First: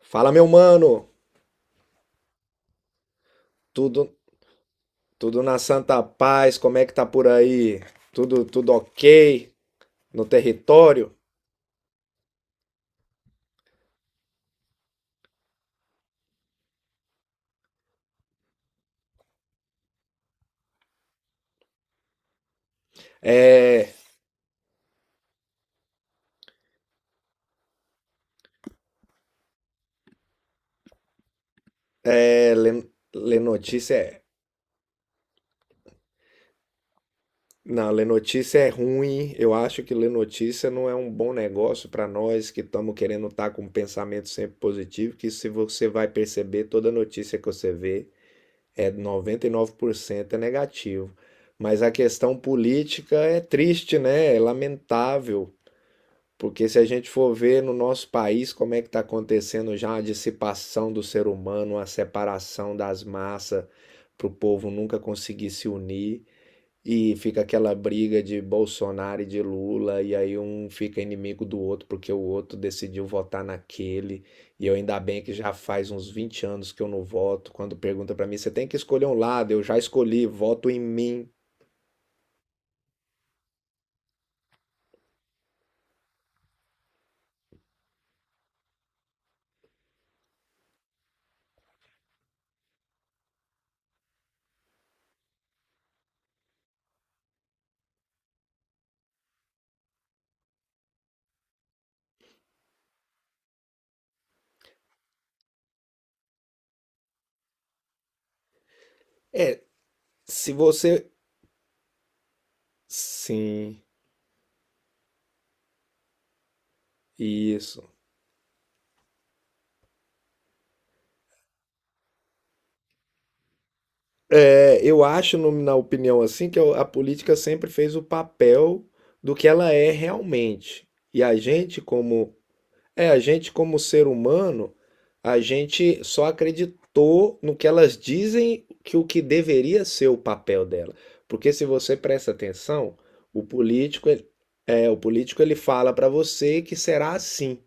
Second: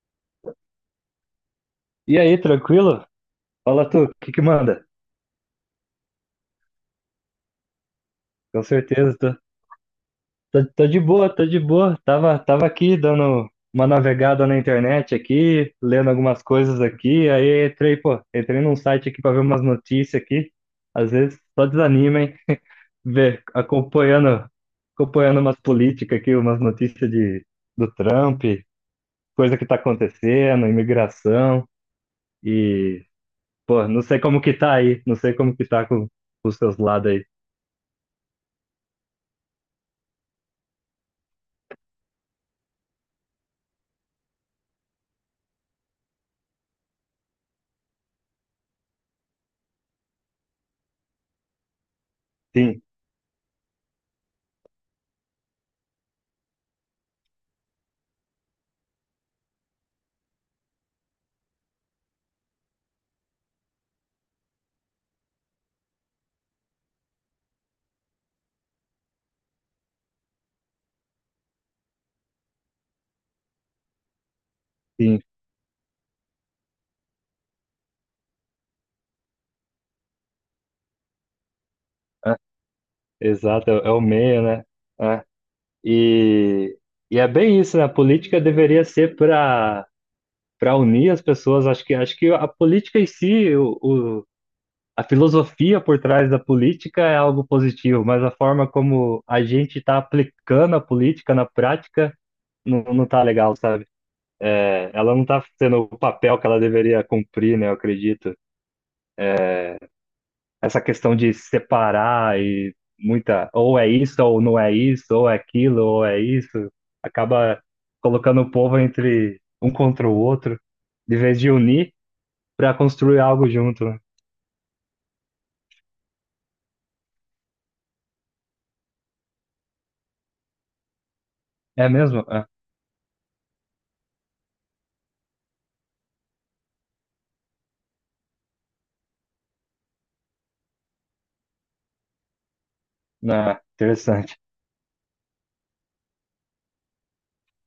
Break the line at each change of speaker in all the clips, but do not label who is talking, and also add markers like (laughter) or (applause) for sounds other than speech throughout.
Fala, meu mano.
E aí, tranquilo? Fala tu, o
Tudo
que que manda?
tudo na santa paz? Como é que tá por aí? Tudo
Com
tudo
certeza, tô,
OK no
tô de
território?
boa, tô de boa. Tava aqui dando uma navegada na internet aqui, lendo algumas coisas aqui, aí entrei, pô, entrei num site aqui pra ver umas notícias aqui. Às vezes só desanima, hein? (laughs) Ver,
É,
acompanhando umas políticas aqui, umas notícias de, do Trump, coisa que tá acontecendo, imigração
é lê,
e,
lê
pô,
notícia
não sei
é
como que tá aí, não sei como que tá com os seus lados aí.
Não, ler notícia é ruim. Eu acho que ler notícia não é um bom negócio para nós que estamos querendo estar com um pensamento sempre positivo, que se você vai perceber, toda notícia que você vê é 99% é negativo. Mas a questão
Sim.
política é triste, né? É lamentável. Porque se a gente for ver no nosso país como é que está acontecendo já a dissipação do ser humano, a separação das massas, para o povo nunca conseguir se unir, e fica aquela briga de Bolsonaro e de Lula, e aí um fica inimigo do outro porque o outro decidiu votar naquele. E eu ainda
Sim,
bem que já faz uns 20 anos que eu não voto. Quando pergunta para mim, você tem que escolher um lado, eu já escolhi, voto em mim.
é, exato, é, é o meio, né? É. E, e é bem isso, né? A política deveria ser para unir as pessoas. Acho que a política em si, o, o- a filosofia por trás da política é algo positivo, mas a forma como a gente está aplicando a política na prática não, não tá legal, sabe? É, ela não está sendo o papel que ela deveria cumprir, né? Eu acredito.
É, se
Essa
você.
questão de separar e muita, ou
Sim,
é isso, ou não é isso, ou é aquilo, ou é isso, acaba
isso.
colocando o povo entre um contra o outro, de vez de unir para construir algo junto, né?
É, eu acho, na opinião assim, que a política sempre fez o papel do que ela é realmente. E a gente,
É mesmo?
como
Ah,
a gente como ser humano, a gente só acreditou no que elas dizem que o que deveria ser o papel dela. Porque se você presta atenção, o
ah,
político, ele-
interessante.
o político ele fala para você que será assim.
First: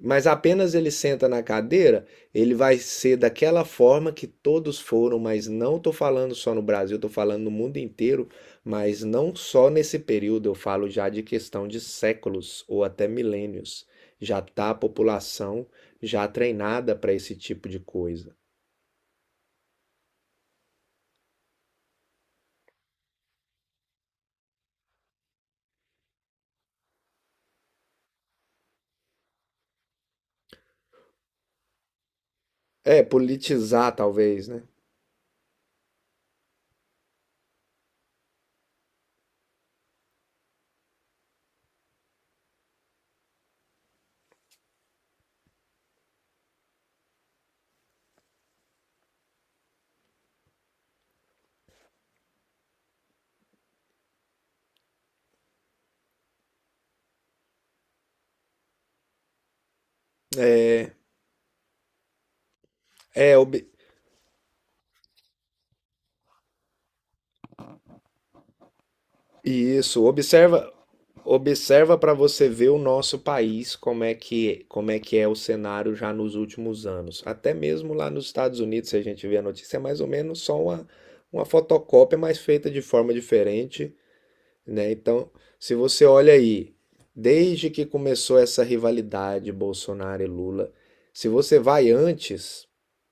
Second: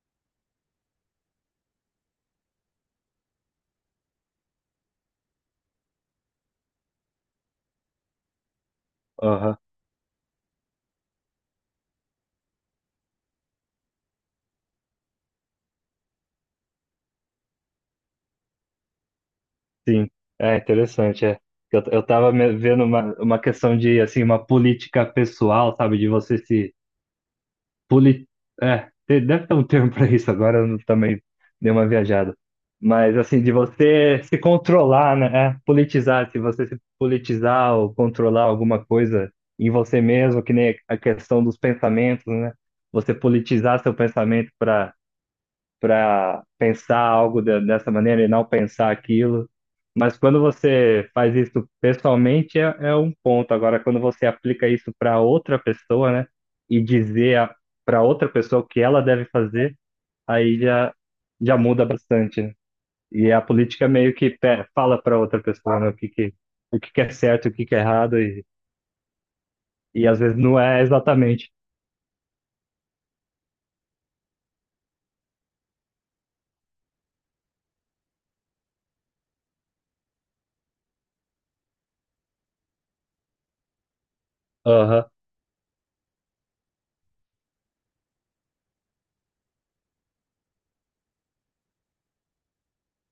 Mas apenas ele senta na cadeira, ele vai ser daquela forma que todos foram, mas não estou falando só no Brasil, estou falando no mundo inteiro, mas não
Aham,
só nesse período, eu falo já de questão de séculos ou até milênios. Já está a população já treinada para esse tipo de coisa.
sim, é interessante. É. Eu tava vendo uma questão de, assim, uma política pessoal, sabe, de você se Poli... É, deve ter um termo (laughs) para isso, agora eu também dei uma viajada.
É,
Mas, assim, de
politizar
você se
talvez, né?
controlar, né? É, politizar, se você se politizar ou controlar alguma coisa em você mesmo, que nem a questão dos pensamentos, né? Você politizar seu pensamento para pensar algo dessa maneira e não pensar aquilo. Mas quando você faz isso pessoalmente, é, é um ponto. Agora, quando você aplica isso para outra pessoa, né, e dizer para outra pessoa o que ela deve fazer, aí
É,
já, já muda bastante, né? E
é
a
ob-
política meio que fala para outra pessoa, né, o que que é certo, o que que é errado,
Isso,
e às vezes não
observa,
é exatamente.
observa para você ver o nosso país, como é que é o cenário já nos últimos anos. Até mesmo lá nos Estados Unidos, se a gente vê a notícia, é mais ou menos só uma fotocópia, mas feita de forma diferente, né?
Aham,
Então, se você olha aí, desde que começou essa rivalidade Bolsonaro e Lula, se você vai antes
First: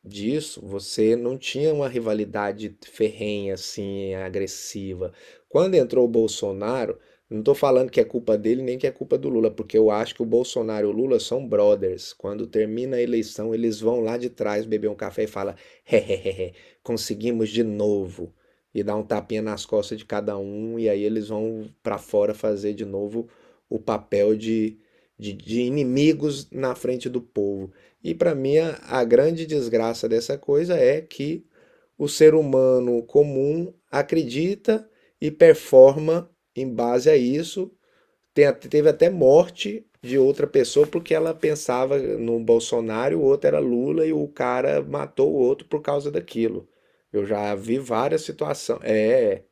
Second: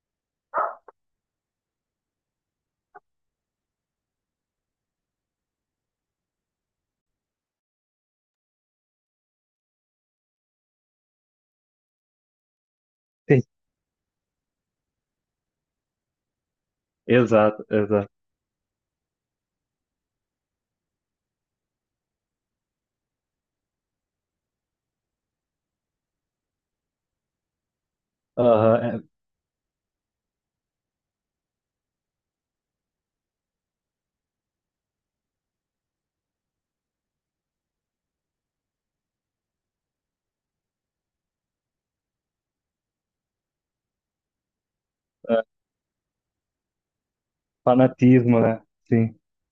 disso, você não tinha uma rivalidade ferrenha assim, agressiva. Quando entrou o Bolsonaro, não estou falando que é culpa dele nem que é culpa do Lula, porque eu acho que o Bolsonaro e o Lula são brothers. Quando termina a
sim.
eleição, eles vão lá de trás beber um café e falam: hehehe, conseguimos de
Exato, exato.
novo e dá um tapinha nas costas de cada um, e aí eles vão para fora fazer de novo o papel de inimigos na frente do povo. E para mim, a
Aham,
grande desgraça dessa coisa é que o ser humano comum acredita e performa em base a isso, tem teve até morte de outra pessoa porque ela pensava no Bolsonaro, o outro era Lula e o cara matou o
é
outro por causa daquilo. Eu já vi várias
fanatismo, né?
situações.
Sim.
É,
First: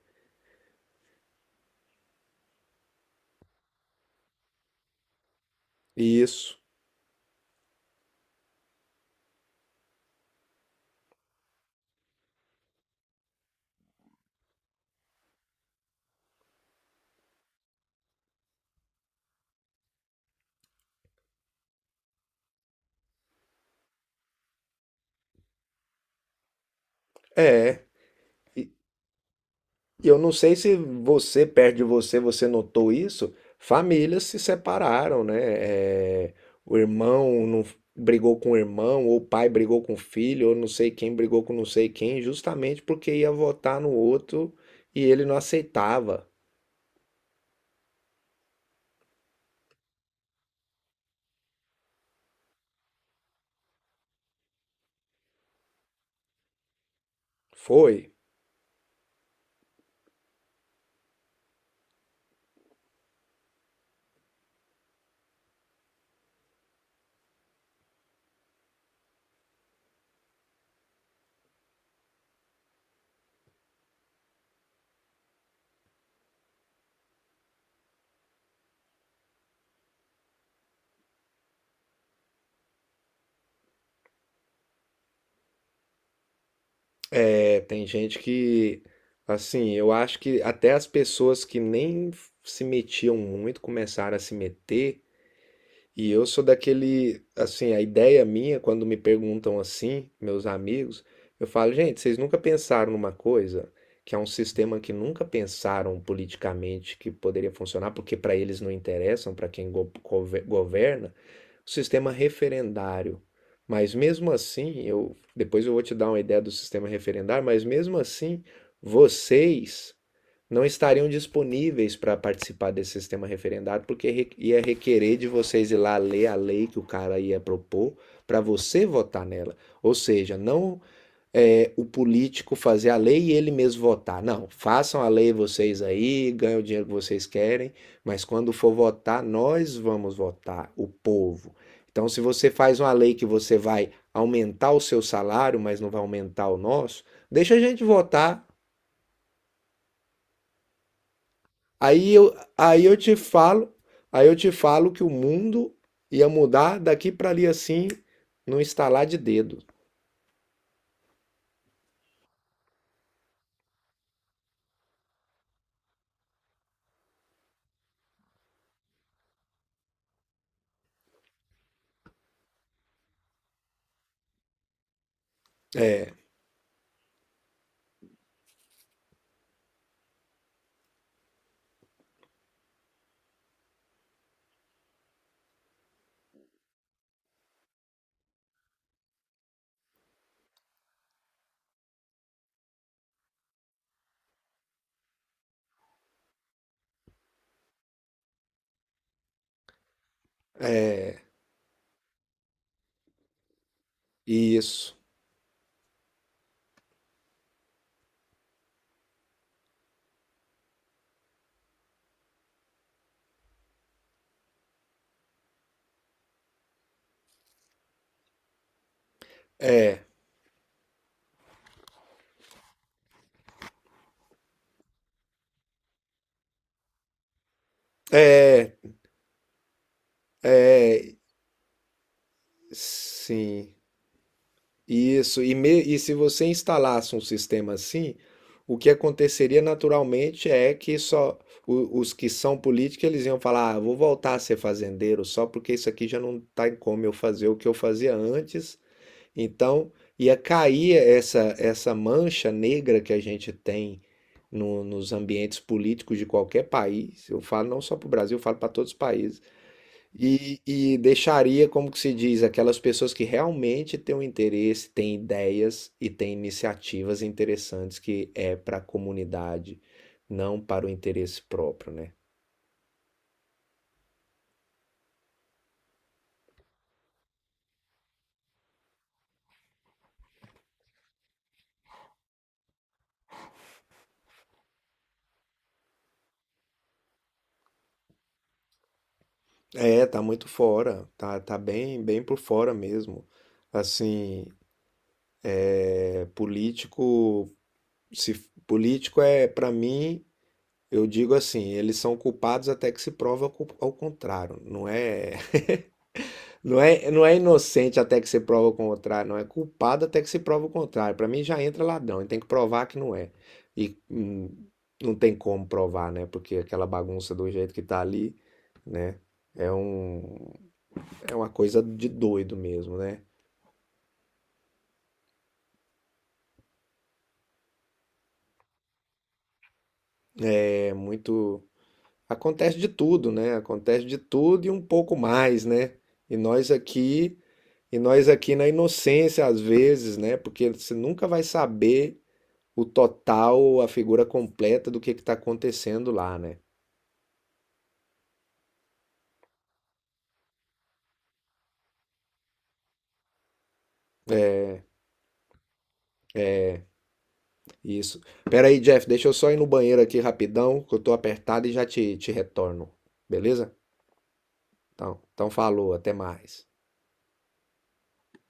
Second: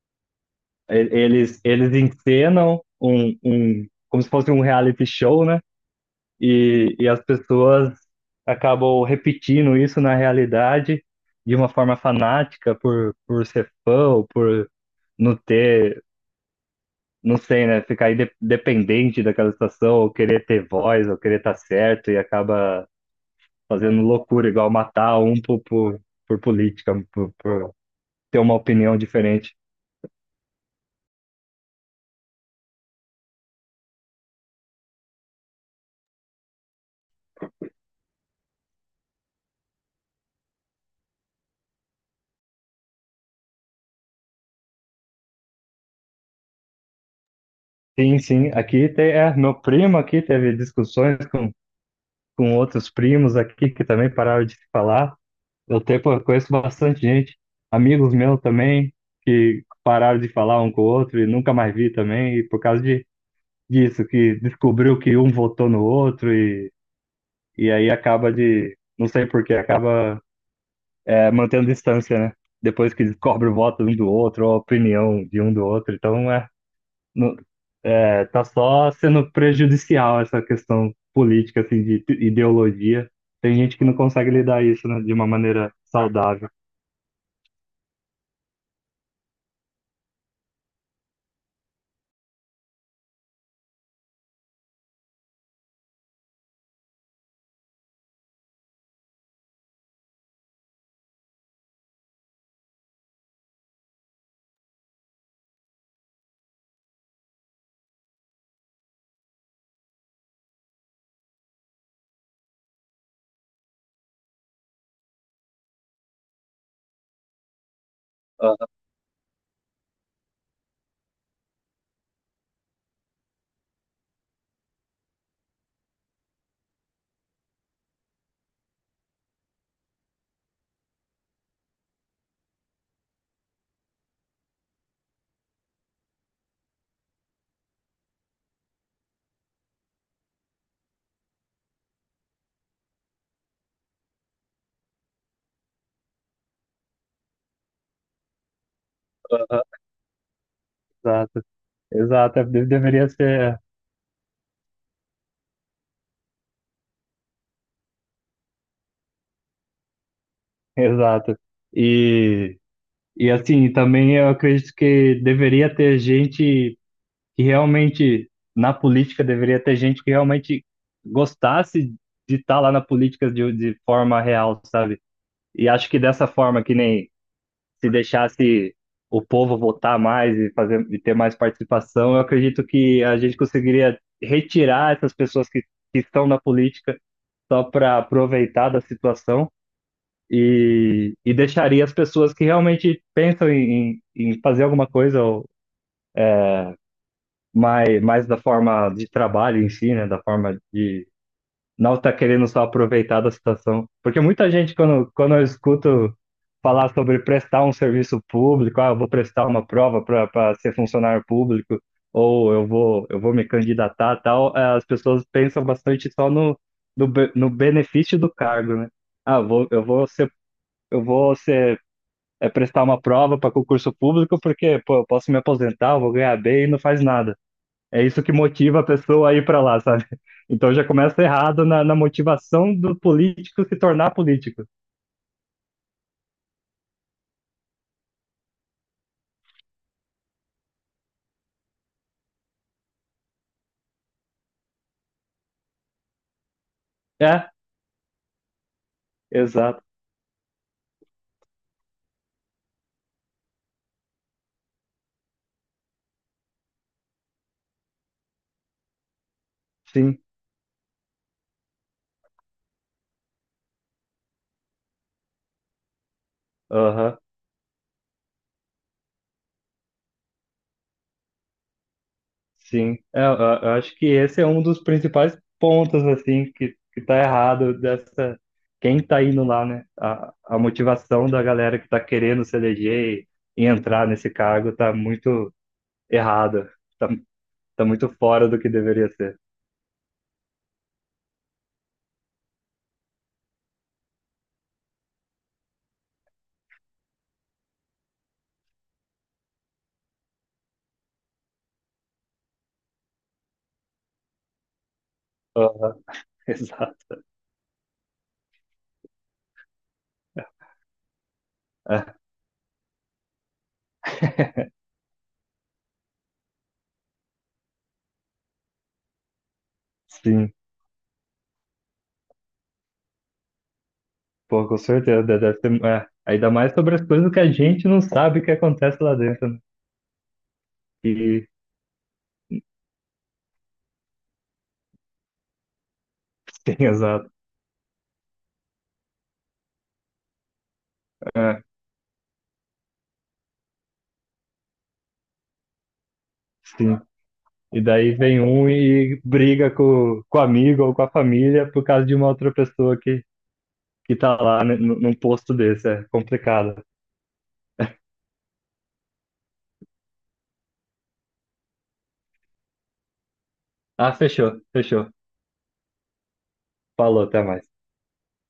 E- eles encenam um, um, como se fosse um reality show, né?
isso.
E as pessoas acabam repetindo isso na realidade de uma forma fanática por ser fã ou por não ter, não sei, né? Ficar dependente daquela situação, ou querer ter voz, ou querer estar certo, e acaba fazendo loucura, igual matar um por política, por
É.
ter uma
E
opinião diferente.
e eu não sei se você, perto de você, você notou isso. Famílias se separaram, né? É, o irmão não brigou com o irmão, ou o pai brigou com o filho, ou não sei quem brigou com não sei quem, justamente porque ia votar no outro e ele não aceitava.
Sim, sim. Aqui tem, é, meu primo aqui teve discussões com outros primos aqui que também pararam de se falar. Eu tenho, pô, eu conheço bastante gente,
Foi.
amigos meus também, que pararam de falar um com o outro e nunca mais vi também, e por causa de, disso, que descobriu que um votou no outro e aí acaba de, não sei por que, acaba é, mantendo distância, né? Depois que descobre o voto um do outro, ou a opinião de um do outro. Então, é, não, tá só sendo prejudicial essa questão política, assim, de ideologia. Tem gente que não consegue lidar isso, né, de uma maneira saudável.
É, tem gente que, assim, eu acho que até as pessoas que nem se metiam muito começaram a se meter. E eu sou daquele, assim, a ideia minha, quando me perguntam assim, meus amigos, eu falo, gente, vocês nunca pensaram numa coisa que é um sistema que nunca pensaram politicamente que poderia funcionar, porque para eles não interessam, para quem governa, o sistema referendário. Mas mesmo assim, eu depois eu vou te dar uma ideia do sistema referendário, mas mesmo assim,
Aham,
vocês não estariam disponíveis para participar desse sistema referendário, porque ia requerer de vocês ir lá ler a lei que o cara ia propor para você votar nela. Ou seja, não é, o político fazer a lei e ele mesmo votar. Não, façam a lei vocês aí, ganhem o dinheiro que vocês querem, mas quando for votar, nós vamos votar, o povo. Então, se você faz uma lei que você vai aumentar o seu salário, mas não vai aumentar o nosso, deixa a gente votar.
aham. Exato,
Aí eu,
exato, é,
aí eu
deveria
te
ser,
falo, aí eu te falo que o mundo ia mudar daqui para ali assim, num estalar de dedo.
é, exato. E, e assim, também eu acredito que deveria ter gente que realmente, na política, deveria ter gente que realmente gostasse de estar lá na política de forma real, sabe? E acho que
É,
dessa forma, que nem se deixasse o povo votar mais e fazer e ter mais participação, eu acredito que a gente conseguiria retirar essas pessoas que estão na política só para aproveitar da situação e deixaria as pessoas que realmente pensam em, em em fazer alguma coisa ou mais, mais da forma de trabalho em si, né, da forma de não tá querendo só aproveitar da situação. Porque muita gente,
isso.
quando, quando eu escuto falar sobre prestar um serviço público, ah, eu vou prestar uma prova para ser funcionário público, ou eu vou me candidatar, tal, eh, as pessoas pensam bastante só no, no, no benefício do cargo, né? Ah, eu vou ser, eh, prestar uma prova para concurso público porque, pô, eu posso me aposentar, eu vou ganhar bem e não faz nada. É isso que
É,
motiva a pessoa a ir para lá, sabe? (laughs) Então já começa errado na, na motivação do político
sim,
se tornar político.
isso. E se você instalasse um sistema assim, o que aconteceria naturalmente é que só os que são políticos eles iam falar, ah, vou voltar a ser fazendeiro só porque isso aqui já não está em como eu fazer
É,
o que eu fazia antes.
exato.
Então, ia cair essa mancha negra que a gente tem nos ambientes políticos de qualquer país. Eu falo não só para o Brasil, eu falo para todos os países.
Sim.
E deixaria, como que se diz, aquelas pessoas que realmente têm um interesse, têm ideias e têm
Aham.
iniciativas interessantes que é para a comunidade, não para o interesse próprio, né?
Sim. É, eu, eu acho que esse é um dos principais pontos, assim, que tá errado dessa. Quem tá indo lá, né? A motivação da galera que tá querendo se eleger e entrar nesse cargo tá muito errada. Tá, tá muito fora do que deveria ser.
É, tá muito fora, tá bem, bem por fora mesmo. Assim, é, político Se f- político é, para mim, eu digo assim, eles são culpados até que se prova ao contrário. Não é,
Aham, (laughs)
(laughs) não é,
exato.
não é inocente até que se prova o contrário, não é culpado até que se prova o contrário. Para mim já entra
É,
ladrão, e tem que provar que não é. E hum, não tem como provar, né? Porque aquela bagunça do jeito que tá ali, né? É um,
sim.
é uma coisa de doido mesmo, né?
Pô, com certeza, deve ter, é, ainda mais sobre as coisas que a gente não sabe que acontece lá dentro, né?
É
E
muito, Acontece de tudo, né? Acontece de tudo e um pouco mais, né? E nós
sim, (laughs) exato.
aqui E nós aqui na inocência, às vezes, né? Porque você nunca vai
É,
saber o total, a figura completa do que está acontecendo lá, né?
sim. E daí vem um e briga com o amigo ou com a família por causa de uma outra pessoa que tá lá né, num num posto desse. É complicado.
Isso. Pera aí, Jeff, deixa eu só ir no banheiro aqui rapidão, que eu tô apertado e já te retorno. Beleza?
Ah, fechou, fechou.
Então falou, até mais.
Falou, até mais.